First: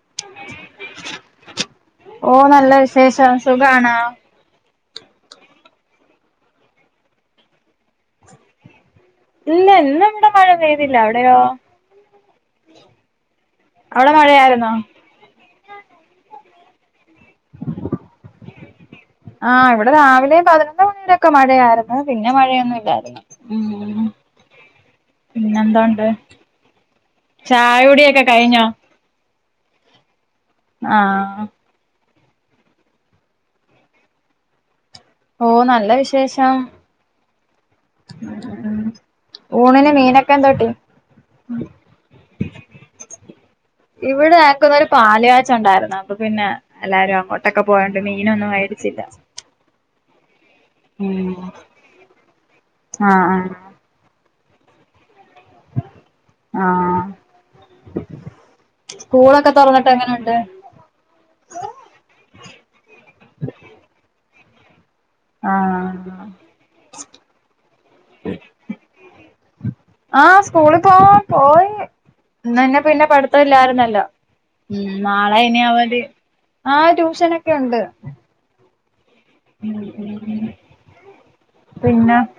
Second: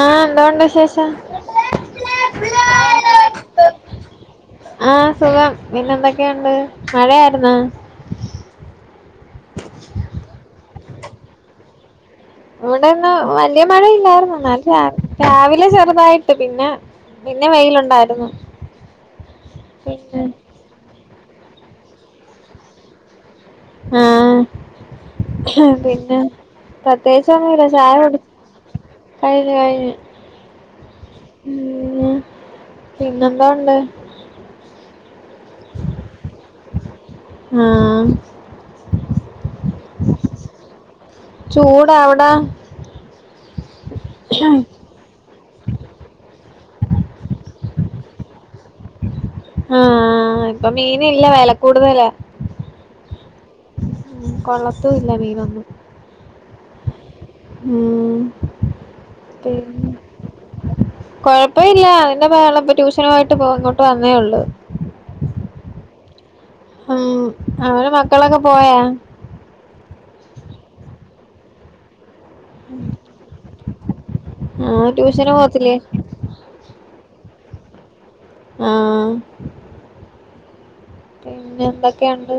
ആഹ് എന്തോണ്ട് വിശേഷം ഓഹ് നല്ല വിശേഷം സുഖണോ ആഹ് സുഖം പിന്നെന്തൊക്കെയുണ്ട് മഴയായിരുന്ന ഇല്ല്യ ഇന്ന് ഇവിടെ മഴ പെയ്തില്ല അവിടെയോ ഇവിടെന്ന് വല്ല്യ അവിടെ മഴയില്ലായിരുന്നു എന്നാലും മഴയായിരുന്നോ ചാറി രാവിലെ ചെറുതായിട്ട് പിന്നെ പിന്നെ വെയിലുണ്ടായിരുന്നു ആഹ് ഇവിടെ പിന്നെ രാവിലെയും പതിനൊന്ന് മണിവരൊക്കെ മഴയായിരുന്നു പിന്നെ മഴയൊന്നുംല്ലായിരുന്നു ആ ഉം പിന്നെന്തോണ്ട് പിന്നെ പ്രത്യേകിച്ച് ഒന്നുംല്ല ചായ കുടി കുടിയൊക്കെ കഴിഞ്ഞോ കൈഞ്ഞ് കൈഞ്ഞ് ആഹ് ഉം പിന്നെന്തോ ഒള്ള ഓഹ നല്ല വിശേഷം ആഹ് ഊണിന് മീനൊക്കെ എന്തോട്ടി ചൂട അവിടാ ഇവിടെ എക്കിന്നൊരു പാല് കാച്ച് ഒണ്ടാരുന്നു അപ്പൊ പിന്നെ എല്ലാരും അങ്ങോട്ടൊക്കെ പോയോണ്ട് മീനൊന്നും മേടിച്ചില്ല ആഹ ഇപ്പൊ മീൻ ഇല്ല ഉം വില കൂടുതല ആഹ് ആഹ് കൊള്ളത്തുല്ല മീനൊന്നും ആഹ് ഉം സ്കൂളൊക്കെ തൊറന്നിട്ട് എങ്ങനുണ്ട് കൊഴപ്പ ഇല്ല അതിന്റെ ബഹള ഇപ്പ ട്യൂഷനു പോയിട്ട് ഇങ്ങോട്ട് വന്നേ ഒള്ളൂ ആഹ് ഉം അവടെ മക്കളൊക്കെ പോയാ ആഹ സ്കൂള് പോവ പോയി ഇന്ന ന്ന പിന്നെ പഠിത്തം ഇല്ലായിരുന്നല്ലോ ആഹ് ഉം ട്യൂഷന് നാളെ ഇനി പോവത്തില്ലേ അവധി ആഹ ട്യൂഷനൊക്കെ ഒണ്ട് ആഹ് [inaudible] ഉം പിന്നെ എന്തൊക്കെയുണ്ട്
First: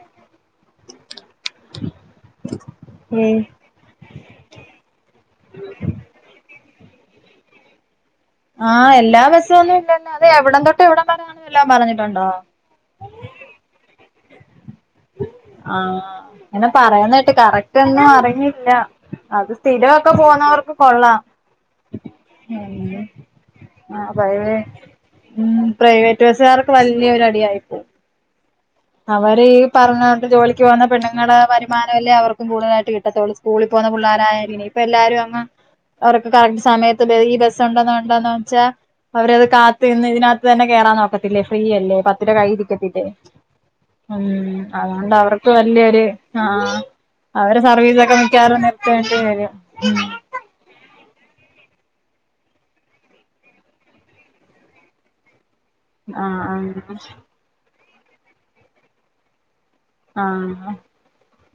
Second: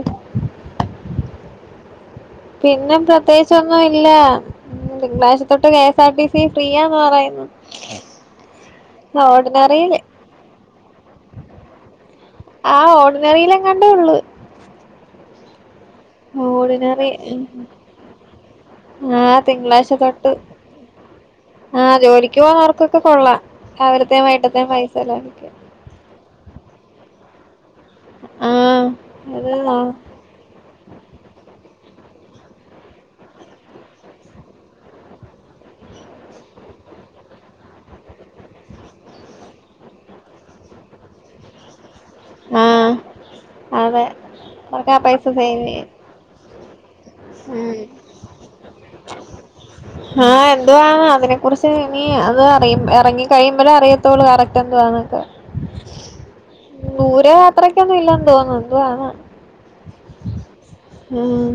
പിന്നെ ഏഹ് പ്രത്യേകിച്ച് ഒ ന്നുല്ല തിങ്കളാഴ്ചത്തൊട്ട് കെഎസ് ആർ ടി സി ഫ്രീയാന്ന് പറയുന്നു ആഹ് എല്ലാ ബസ്സൊന്നും ഓർഡിനറിയില് ഇല്ലന്നെ അത് എവിടം തൊട്ട് എവിടം വരണ വല്ലാം പറഞ്ഞിട്ടുണ്ടോ ആഹ ഓർഡിനറിലെങ്ങാണ്ടേ ഉള്ളു ആഹ ഇങ്ങനെ ഓർഡിനറി പറയന്നകേട്ട് കറക്റ്റ് ഒന്നും അറിഞ്ഞില്ല ആഹ് അത് തിങ്കളാഴ്ച സ്ഥിരമൊക്കെ തൊട്ട് പോവുന്നവർക്ക് കൊള്ളാം ആഹ് ജോലിക്ക് [unintelligible] പോകുന്നവർക്കൊക്കെ കൊള്ളാം രാവിലത്തെയും വൈകിട്ടത്തെയും പൈസ ലാഭിക്കാം ഉം പ്രൈവറ്റ് ബസ്സുകാർക്ക് വല്യൊരു അടിയായിപ്പോയി ആഹ് അവര് ഈ അത് പറഞ്ഞ ജോലിക്ക് പോന്ന പെണ്ണുങ്ങടെ വരുമാനമല്ലേ അവർക്കു കൂടുതാലായിട്ട് കിട്ടത്തുള്ളൂ സ്കൂളിൽ പുള്ളാരായാലും പോകുന്ന പുള്ളാരായരി ഇപ്പല്ലാരും അങ്ങ് [unintelligible] കറക്റ്റ് സമയത്ത് ഈ ബസ് ഒണ്ടന്ന് ഒണ്ടന്ന് വെച്ച അവരത് കാത്ത് നിന്ന് ഇതിനാത്ത് തന്നെ കേറാൻ നോക്കത്തില്ലേ ഫ്രീയല്ലേ പത്തുര ആഹ് കൈയിരിക്കത്തില്ലേ അതെ ഉം അവർക്ക് ആ അതുകൊണ്ട് പൈസ അവർക്ക് സേവ് ചെയ്യാം വല്യൊരു ആഹ ഉമ്മി അവരെ സർവീസക്കെ മിക്കവാറും നിർത്തേണ്ടി വരും എന്തുവാ അതിനെ കുറിച്ച് ഇനി അത് അറിയും എറങ്ങി കഴിയുമ്പളെ അിയത്തൊള്ളൂ കറക്റ്റ് എന്തുവാന്നൊക്കെ ആഹ് ആഹ് ദൂര യാത്രക്കൊന്നും ഇല്ലന്ന് തോന്നുന്നു എന്തുവാണ് ആഹ് ഉം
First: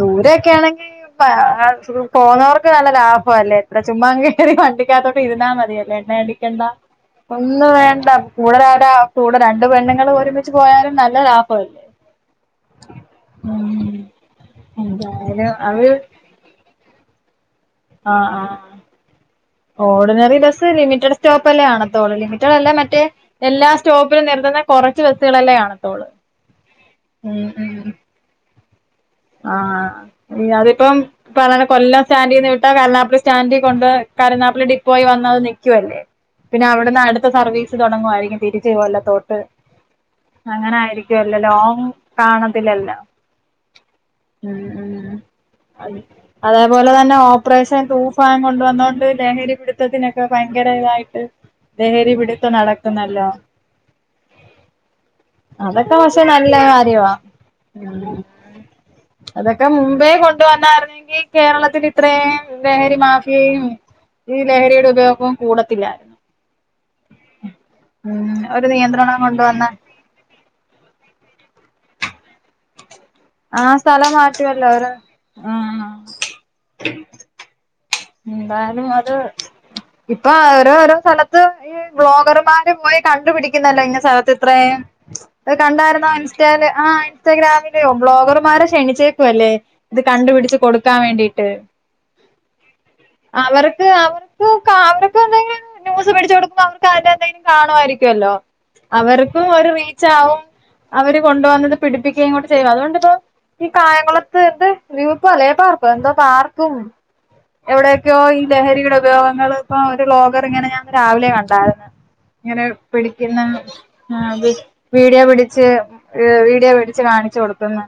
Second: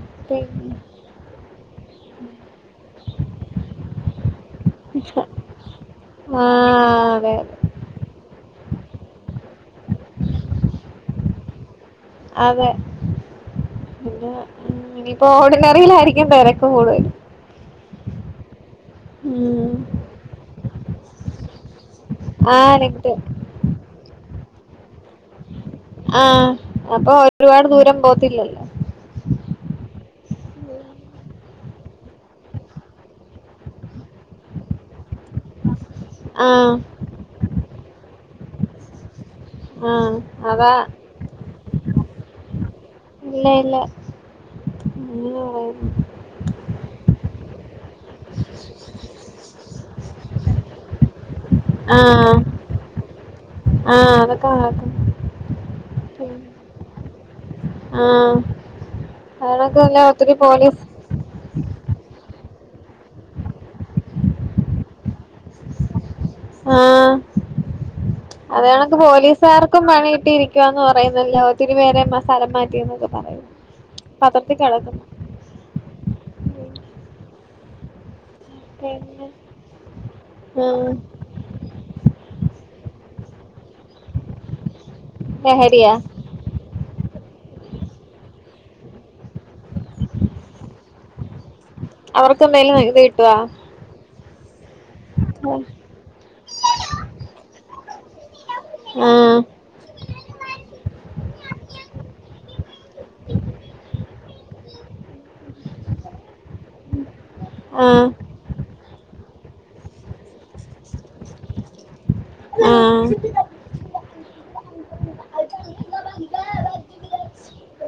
ദൂരയൊക്കെ പിന്നെ ആണെങ്കി പ പോണവർക്ക് നല്ല ലാഭവല്ലേ? അവിടെ ചുമ്മാ അങ്ങ് കേറി വണ്ടിക്കകത്തോട്ട് ഇരുന്നാ മതിയല്ലേ എണ്ണ അടിക്കണ്ട ആഹ് അതെ അതെ ഒന്നും വേണ്ട കൂടെ ഒരാടെ കൂടെ രണ്ട് പെണ്ണുങ്ങളും ഒരുമിച്ച് പോയാലും നല്ല ലാഭവല്ലേ? അതെ പിന്നെ ഇനിയിപ്പോ എന്തായാലും അവര് ഓർഡിനറിയിലായിരിക്കും തെര ക്ക് കൂടുതലും ആഹ് ആഹ് ഉം ഓർഡിനറി ബസ്സ് ലിമിറ്റഡ് സ്റ്റോപ്പ് അല്ലേ കാണത്തൊള്ളു ലിമിറ്റഡ് അല്ല ആഹ് മറ്റേ നെക്സ്റ്റ് എല്ലാ സ്റ്റോപ്പിലും നിർത്തുന്ന കൊറച്ച് ബസ്സുകളല്ലേ കാണ ആഹ് അപ്പൊ ഒരുപാട് ദൂരം പോവത്തില്ലല്ലോ? ആഹ് അതിപ്പം ഈ പറയണ കൊല്ലം സ്റ്റാൻഡിന്ന് വിട്ടാ കരുനാഗപ്പള്ളി സ്റ്റാൻഡി കൊണ്ട് കരുനാഗപ്പള്ളി ഡിപ്പോയി വന്നത് നിക്കുവല്ലേ പിന്നെ ആഹ് അവിടുന്ന് അടുത്ത സർവീസ് തൊടങ്ങുവായിരിക്കും തിരിച്ചു കൊല്ലത്തോട്ട് ആഹ് അതാ അങ്ങനെയായിരിക്കും തിരിച്ച് വരില്ല ലോങ്ങ് കാണത്തില്ലല്ലോ ഇല്ല ഇല്ല ഉം ഉം അങ്ങനെ പോവുന്നു അതേപോലെ തന്നെ ഓപ്പറേഷൻ തൂഫാ തൂഫാൻ കൊണ്ടു വന്നോണ്ട് ലഹരി പിടുത്തത്തിനൊക്കെ ഭയങ്കര ഇതായിട്ട് ആഹ് ലഹരിപിടുത്തം നടക്കു നടക്കുന്നല്ലോ ആഹ് അതൊക്കെ നടക്കും അതൊക്കെ പക്ഷെ നല്ല കാര്യവാ ഉം ആഹ് അതൊക്കെ അതൊണക്കല്ല മുമ്പേ ഒത്തിരി കൊണ്ട് പോലീസ് വന്നായിരുന്നെങ്കി കേരളത്തിലിത്രയും ലഹരി മാഫിയയും ഈ ലഹരിയുടെ ഉപയോഗവും കൂടത്തില്ലായിരുന്നു ആഹ് ഉം അത് ഒരു കണക്ക് നിയന്ത്രണം കൊണ്ടുവന്ന പോലീസുകാർക്കും പണി കിട്ടിയിരിക്ക ക്കാന്ന് പറയുന്നല്ലോ ഒത്തിരി പേരെ സ്ഥലം മാറ്റി എന്നൊക്കെ പറയുന്നു ആ സ്ഥലം പത്രത്തി മാറ്റുവല്ലോ അവര് കെടപ്പു ആഹ് ഉം എന്തായാലും അത് പിന്നെ ഇപ്പൊ അവര് ആഹ് ഓരോ സ്ഥലത്ത് ഈ ബ്ലോഗർമാര് പോയി കണ്ടുപിടിക്കുന്നല്ലോ ഇന് സ്ഥലത്ത് ഇത്രയും അത് ലഹരിയാ കണ്ടായിരുന്നോ? ഇൻസ്റ്റേല് ആ ഇൻസ്റ്റഗ്രാമിലെയോ ബ്ലോഗർമാരെ ക്ഷണിച്ചേക്കുവല്ലേ? ഇത് കണ്ടുപിടിച്ച് കൊടുക്കാൻ വേണ്ടിയിട്ട് അവർക്ക് എന്തേലും ഐഡി അവർക്ക് അവർ [inaudible] ന്യൂസ് പിടിച്ചു കൊടുക്കുമ്പം അവർക്ക് അതിന്റെ എന്തെങ്കിലും കാണുവായിരിക്കുവല്ലോ ആഹ് അവർക്കും ഒരു റീച്ചാവും അവര് കൊണ്ട് വന്ന് അത് പിടിപ്പിക്കുകയും ചെയ്യും അത് കൊണ്ടിപ്പോ ഈ കായംകുളത്ത് എന്ത് [unintelligible] പാർക്ക് എന്തോ പാർക്കും [inaudible] ആഹ് എവിടെയൊക്കെയോ ഈ ലഹരിയുടെ ഉപയോഗങ്ങള് ഇപ്പൊ ഒരു വ്ലോഗർ ഇങ്ങനെ ഞാനിന്ന് രാവിലെ കണ്ടായിരുന്നു ഇങ്ങനെ ആഹ് പിടിക്കുന്ന ആ വീഡിയോ പിടി പിടിച്ച് വീഡിയോ പിടിച്ച് കാണിച്ചു കൊടുക്കുന്നു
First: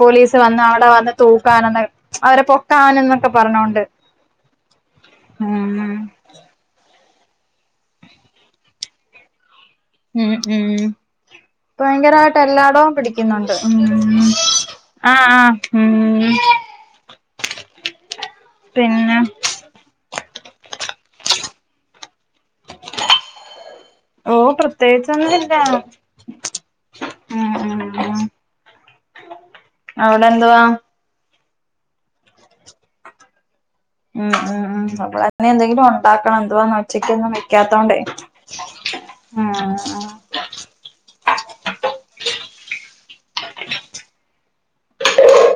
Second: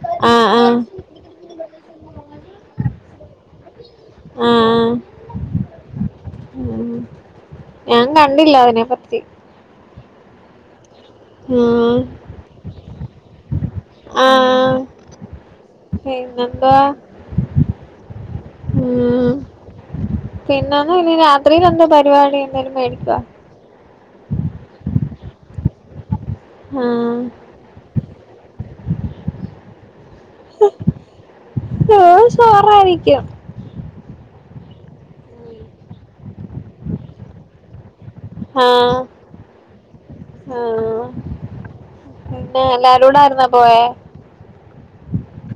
പോലീസ് ആഹ് വന്ന് ആഹ് അവിടെ വന്ന് തൂക്കാനാന്ന് അവരെ പൊക്കാനന്നൊക്കെ പറഞ്ഞോണ്ട് ആഹ് ആഹ് ഉം ഉം ഉം ഞാൻ കണ്ടില്ല അതിനെപ്പറ്റി ഉം ഉം ഉം. ഭയങ്കരമായിട്ട് എല്ലാടവും പിടിക്കുന്നുണ്ട് ഉം ആ ആഹ് ആഹ് ഉം [unintelligible] പിന്നെ പിന്നെ ഇനി രാത്രിൽ എന്തോ പരിപാടി എന്തോലും മേടിക്കുവോ ഓ പ്രത്യേകിച്ചൊന്നുംവില്ല അവിടെ എന്തുവാ ആഹ് ചോ ചോറായിരിക്കും ഉം ഉം ഉം നമ്മള് എന്തെങ്കിലും ഉ ഒണ്ടാക്കണം എന്തുവാന്നാ ഉച്ചക്ക് ഒന്നും വെക്കാത്തോണ്ടേ ആഹ് ഉം ആഹ് [unintelligible] എവിടായിരുന്ന് ആ പോയേ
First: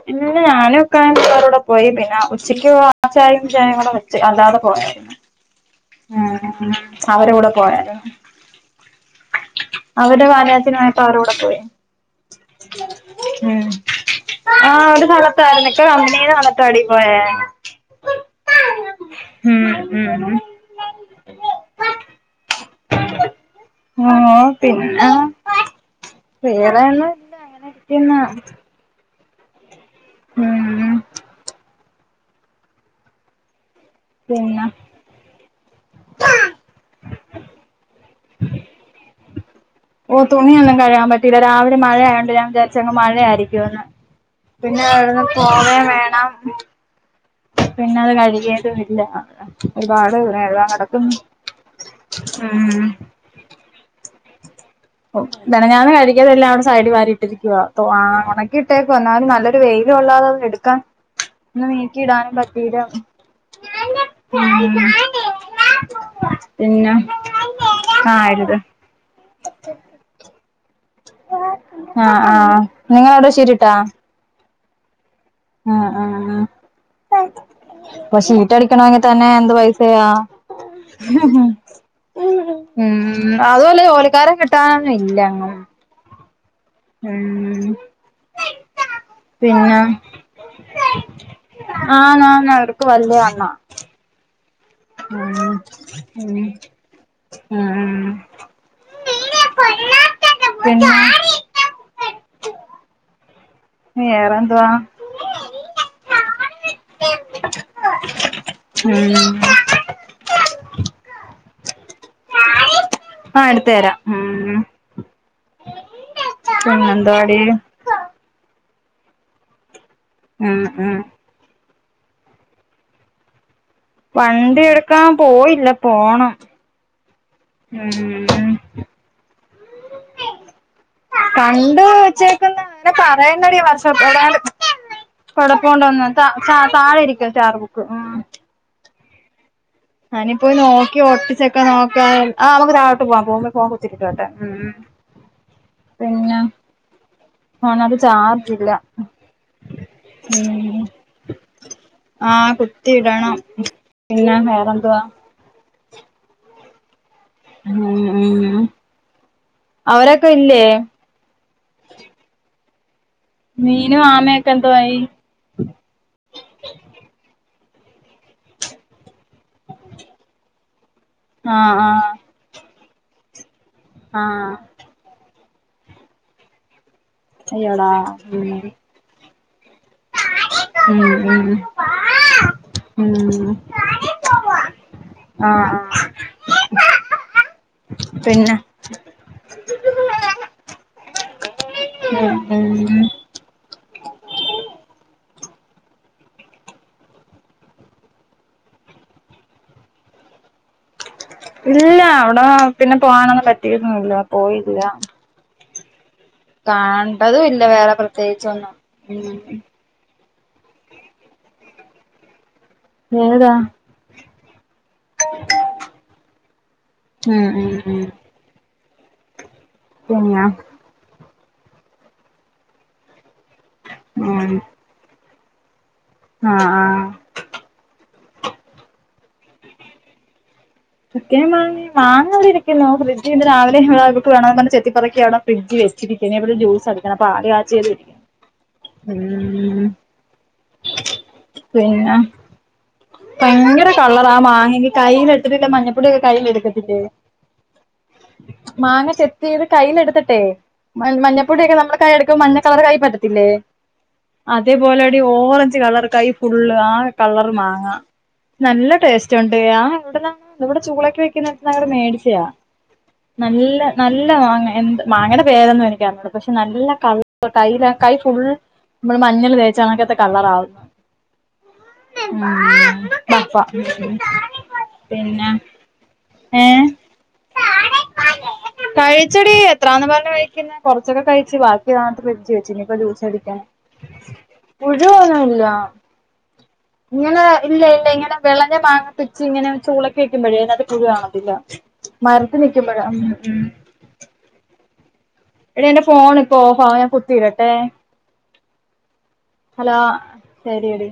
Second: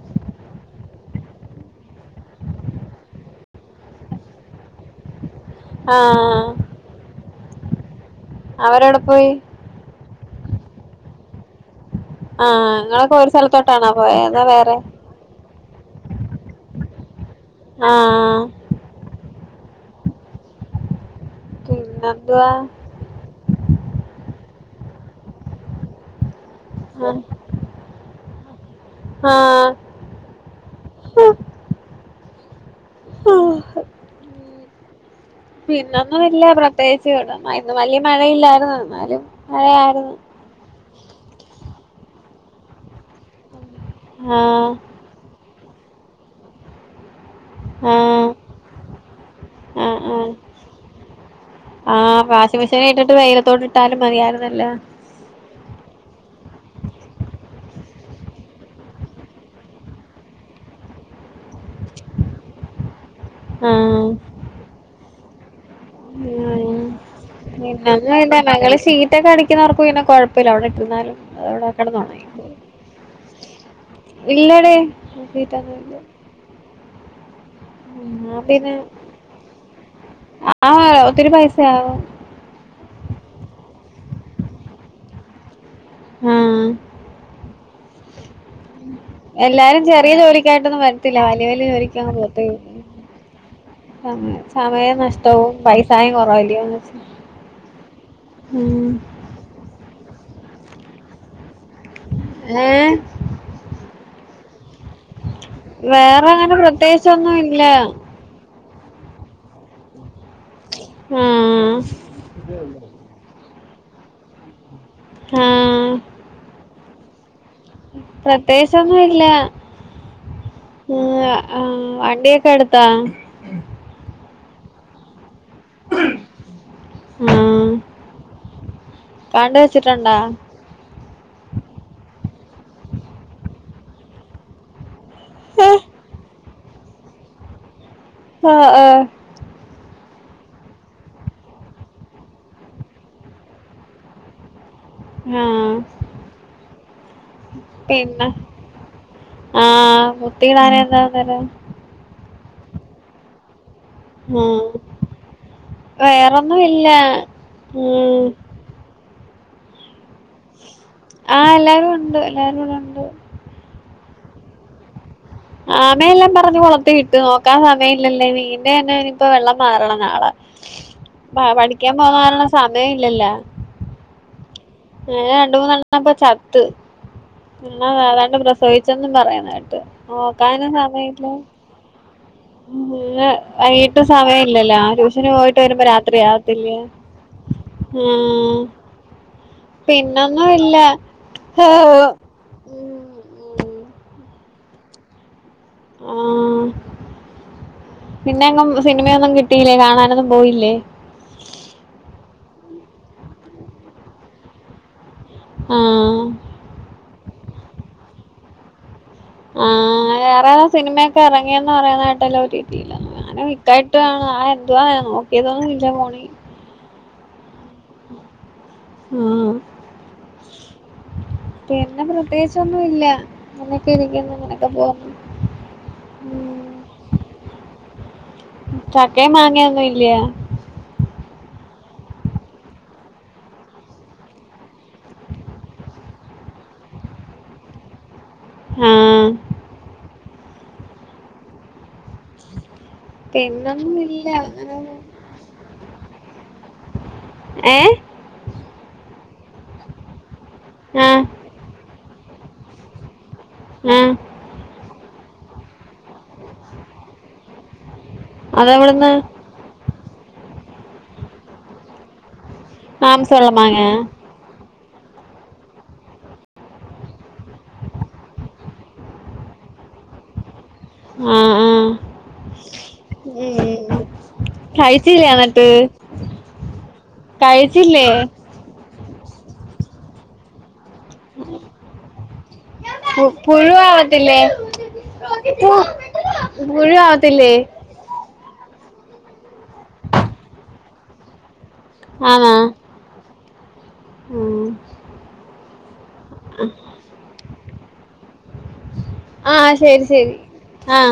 പിന്നെ ഞാനും ഇക്കായും പിള്ളാരുംകൂടി പോയി പിന്നെ ഉച്ചക്ക് ആ ചാ [unintelligible] യയും ചായയും കൂടെെ അല്ലാതെ [unintelligible] പോകണ [unintelligible] രുന്നു ആ ഉം അവരൂടെ പോയാലോ അവര് എവിടെ പോയി അവരടെ പാലുകാച്ചിന് പോയപ്പോ അവരുടെ കൂടെ പോയി ആ നിങ്ങളൊക്കെ ഒരു ഉം സ്ഥലത്തോട്ടാണോ പോയെ അതോ ആ വേറെ- ഒരു ഇക്ക കമ്പനിടെ കണക്കാടി പോയെ ആഹ് ഉം ഉം ഉം പിന്നെ എന്തുവാ ആഹ് പിന്നെ വേറെ ഒന്നുവില്ല അങ്ങനെരിക്കുന്നു ആഹ് ഉം ആഹ് പിന്നെ പിന്ന ഒന്നും ഇല്ല പ്രത്യേകിച്ച് ഇവിടെ ഇന്ന് വലിയ മഴയില്ലായിരുന്നു എന്നാലും മഴയായിരുന്നു ഓ തുണിയൊന്നും കഴുകാൻ പറ്റിയില്ല രാവിലെ മഴയായോണ്ട് ഞാൻ വിചാരിച്ച് അങ് മഴയായിരിക്കും എന്ന് ആഹ് പിന്നെ എവിടെ പോവെ വേണം പിന്നെ അത് ആഹ് കഴുകിയതുമില്ല ആഹ് ഒരുപാട് ആഹ് കഴുകാൻ കെടക്കുന്നു ആഹ് വാഷ് മെഷീനിൽ ഇട്ടിട്ട് - വെയിലത്തോട്ട് ഇട്ട് ഇട്ടാലും മതിയാരുന്നല്ലോ ഓ മെനഞ്ഞാന്ന് കഴുകിയതെല്ലാം അവിടെ സൈഡിൽ വാരിയിട്ടിരിക്കുവ ആഹ് ഒണക്കിട്ടേക്കുവാ എന്നാലും നല്ലൊരു വെയില് കൊള്ളാതെ- ട്ക്കാ ഒന്ന് നീക്കി ഇടാനും പറ്റീല ആഹ് ഉം ഉം പിന്നെ ആഹ് [unintelligible] ഇരുത് ഞങ്ങള് സീറ്റൊക്കെ അടിക്കുന്നവർക്കും പിന്നെ കൊഴപ്പ - പ്പവില്ല അവിടെ ഇട്ടിരുന്നാലും അത് അവിടെ കെടന്ന് ആഹ് ഒണങ്ങിക്കോളും ആഹ് നിങ്ങളവിടെ ഷീറ്റിട്ടാ ഇല്ലടെ ഇപ്പൊ ഷീറ്റടിക്കണങ്കി തന്നെ എന്ത് പൈസയാ ആഹ് ഒത്തിരി പൈസയാവും ഉം അതുവല്ല ജോലിക്കാരെ കിട്ടാനൊന്നും ഇല്ല അങ്ങനെ- ആഹ് ഉം [inaudible] പിന്നെ എല്ലാരും ചെറിയ ജോലിക്കായിട്ടൊന്നും വരത്തില്ല വല്ല്യെ വല്ല്യെ ജോലിക്കങ്ങ് പോത്തേ ആന്നാന്ന് ഉള്ളൂ അവർക്ക് വല്യ കണ്ണാ സമയ സമയം നഷ്ടവും പൈസായും ഉം കൊറവല്യോന്ന് ഉം ഉം ഉം പിന്നെ ഏഹ് വേറെ എന്തുവാ വേറെ അങ്ങനെ പ്രത്യേകിച്ചോന്നും ഇല്ല ഉം ആഹ് [unintelligible] ആഹ് എട്ത്ത് തരാം ഉം ആഹ് പിന്നെന്താടി പ്രത്യേകിച്ചൊന്നും ഇല്ല ഉം ഉം ഇങ് ക ആഹ് വണ്ടിയൊക്കെ എട്ത്താ വണ്ടി എട്ക്കാൻ പോയില്ല പോണം ആഹ് ഉം കണ്ട് വെച്ചിട്ടുണ്ടാ കണ്ട് വച്ചേക്കുന്ന അങ്ങനെ പറയുന്നടി വർഷത്ത കൊഴപ്പുണ്ടോന്ന് താഴ ഇരിക്ക ചാർബുക്ക് ഉം ആഹ് ആഹ് ഞാനിപ്പോ നോക്കി ഒട്ടിച്ചൊക്കെ നോക്കാ ആ നമുക്ക് താവോട്ട് പോവാ പോകുമ്പ ഫോൻ കുത്തെച്ചിട്ട് വരട്ടെ ഉം ഉം ആഹ് ഫോണിനാത് പിന്നെ ചാർജ്ല്ല ആഹ് കുത്തിടാഞ്ഞ എന്താ അന്നേരം ആഹ് കുത്തി ഇടണം ഉം വേറൊന്നും ഇല്ല ഉം ഉം അവരൊക്കെ ഇല്ലേ ആഹ് എല്ലാരും ഉണ്ട് എല്ലാരും ഇവിടെ ഉണ്ട് മീനും ആമയൊക്കെ എന്തു ആയി ആമയെല്ലാം പറ്ക്കി കൊളത്തിലിട്ടു നോക്കാൻ സമയം ഇല്ലല്ലോ മീനീന്റെ തന്നെ ഇനിയിപ്പോ വെള്ളം മാറണം നാളാ ആഹ് പഠിക്കാൻ ആഹ് പോവാനുള്ള സമയം ഇല്ലല്ലോ ആഹ് ന്നെ രണ്ട് മൂന്നെണ്ണം ഇപ്പം ചത്ത് പിന്നെ അയ്യോടാ ഏതാണ്ട് ഉം പ്രസവിച്ച് എന്നും പറയുന്ന കേട്ടു നോക്കാനും ഉം സമയല്ല ഉം ഉം വൈകിട്ട് സമയം ഇല്ലല്ലോ ട്യൂഷന് ആഹ് പോയിട്ട് വരുമ്പോ ആഹ് രാത്രിയാവത്തില്ലേ പിന്നെ ഉം പിന്നൊന്നും ഇല്ല ഏഹും ഉം ഉം ആഹ് പിന്നെ എങ്ങും സിനിമയൊന്നും കിട്ടിയില്ലേ കാണാനൊന്നും പോയില്ലേ ഇല്ല അവിടെ പിന്നെ പോകാനൊന്നും പറ്റിയൊന്നുംല്ല പോയില്ല ആഹ് കണ്ടതും ഇല്ല വേറെ പ്രത്യേകിച്ചൊന്നും ഉം ആഹ് വേറെ സിനിമയൊക്കെ ഇറങ്ങിയെന്ന് പറയണ കേട്ടല്ലേ ഒടിടിയില് ഞാനും ഏതാ വിക്കാ ആഹ് എന്തുവാൻ നോക്കിയതോന്ന് ഇല്ല ഫോണി ഉം ഉം ഉം ഉം പിന്നാ പിന്നെ പ്രത്യേകിച്ച് ഒന്നും ഇല്ല. ഇങ്ങനൊക്കെ ഉം ഇരിക്കുന്നു. ഇങ്ങനൊക്കെ പോന്നു. ആഹ് ആഹ് ചക്കയും മാങ്ങയും ഒന്നു ഇല്ലയോ. ചക്കയും മാങ്ങയും, മാങ്ങ ഇവിടിരിക്കുന്നു. ഫ്രിഡ്ജ് ഇന്ന് രാവിലെ ഇവിടെ ഇവൾക്ക് വേണംന്ന് പറഞ്ഞെ ചെത്തിപ്പറക്കി അവിടെ ഫ്രിഡ് വെച്ചിരിക്കയാ. ഇനി അത് ജ്യൂസ് അടിക്കണം. പാല് കാച്ചിയാല് ആഹ് ഉം പിന്നെ ഭയങ്കര പിന്നൊന്നും ഇല്ല കളറാ ആ അങ്ങനെ മാങ്ങെക്ക് കയ്യില്. ഒരു കിലേ മഞ്ഞപ്പൊടിയൊക്കെ കയ്യിൽ എടുക്കത്തില്ലേ. ഏഹ്. മാങ്ങ ചെത്തിയത് കയ്യില് എടുത്തിട്ടെ, ആഹ് മഞ്ഞ പൊടിയൊക്കെ നമ്മള് കൈകളിലെടുക്കുമ്പോൾ മഞ്ഞ കളർ കൈ പറ്റത്തില്ലേ ഉം അതേപോലെ എടി ഓറഞ്ച് കളർ കൈ ഫുള്ള്. ആകെ കളർ മാങ്ങാ. നല്ല അതെവിടുന്ന് ടേസ്റ്റ് ഉണ്ട്. ആ ഇവിടെന്ന്. ഇവിടെ ചൂളൊക്കെ വിൽക്കുന്നിടത്തൂന്ന് മേടിച്ചയാ. മാംസമുള്ള നല്ല, നല്ല മാങ്ങയാ നല്ല മാങ്ങ, എന്ത് മാങ്ങയുടെ പേരൊന്നും എനിക്കറിഞ്ഞുകൂടാ. പക്ഷെ നല്ല കളർ കൈ ഫുൾ നമ്മള് മഞ്ഞൾ തേച്ചാണക്കത്തെ കളറാവുന്നത്. ആഹ് ആഹ് [unintelligible] കഴിച്ചില്ലേ എന്നിട്ട് ഏ കഴിച്ചില്ലേ കഴിച്ചടി എത്രാന്ന് പറഞ്ഞ് കഴിക്കുന്നത് കുറച്ചൊക്കെ കഴിച്ച്, ബാക്കി മാറ്റി ഫ്രിഡ്ജിൽ വെച്ചിന്. ഇനിപ്പം പു- ജൂസടിക്കാൻ പുഴുവാവത്തില്ലേ പുഴുവൊന്നുമില്ല. പു- ഇങ്ങനെ പുഴുവാവത്തില്ലേ ഇല്ല, ഇല്ല ഇങ്ങനെ വിളഞ്ഞ മാങ്ങ പ്പിച്ച് ഇങ്ങനെ ചൂളൊക്കെ വെക്കുമ്പോഴേ, അതിനകത്ത് പുഴു കാണത്തില്ല. മരത്തിൽ നിൽക്കുമ്പോഴാ ഉം.. ഉം.. എടി എന്റെ ഫോൺ ഇപ്പം ഓഫ് ആകും. ഞാൻ കുത്തിടട്ടെ. ആ ഹലോ ശരി ശരി ശരിയടി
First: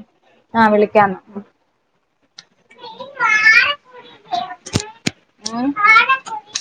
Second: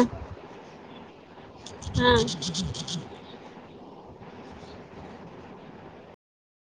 ആ വിളിക്കാം. ആഹ് ഉം